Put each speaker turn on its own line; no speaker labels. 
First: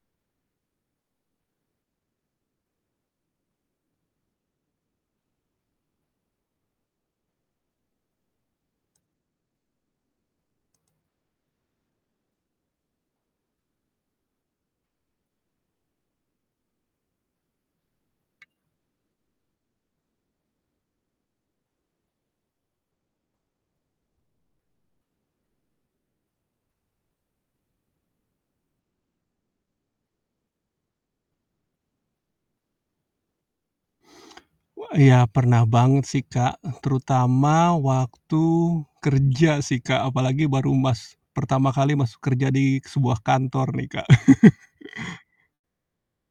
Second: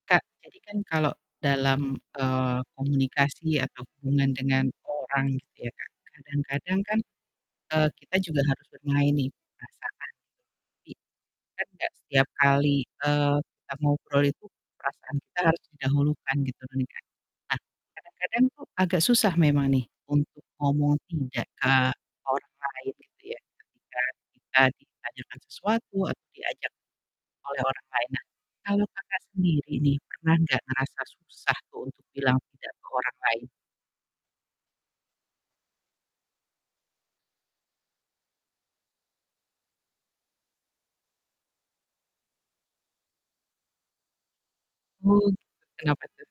Kak, jadi kan kalau dalam, eee, komunikasi atau hubungan dengan orang gitu ya, Kak, kadang-kadang kan, eee, kita juga harus bermain nih di perasaan, tapi kan gak setiap kali, eee, kita ngobrol itu perasaan kita harus didahulukan gitu kan, Kak. Nah kadang-kadang tuh agak susah memang nih untuk ngomong tidak ke orang lain, gitu ya, ketika kita ditanyakan sesuatu atau diajak oleh orang lain. Nah kalau Kakak sendiri nih pernah gak ngerasa susah tuh untuk bilang tidak ke orang lain?
Wa iya pernah banget sih, Kak, terutama waktu kerja sih, Kak, apalagi baru mas pertama kali masuk kerja di sebuah kantor nih, Kak.
Oh, kenapa tuh?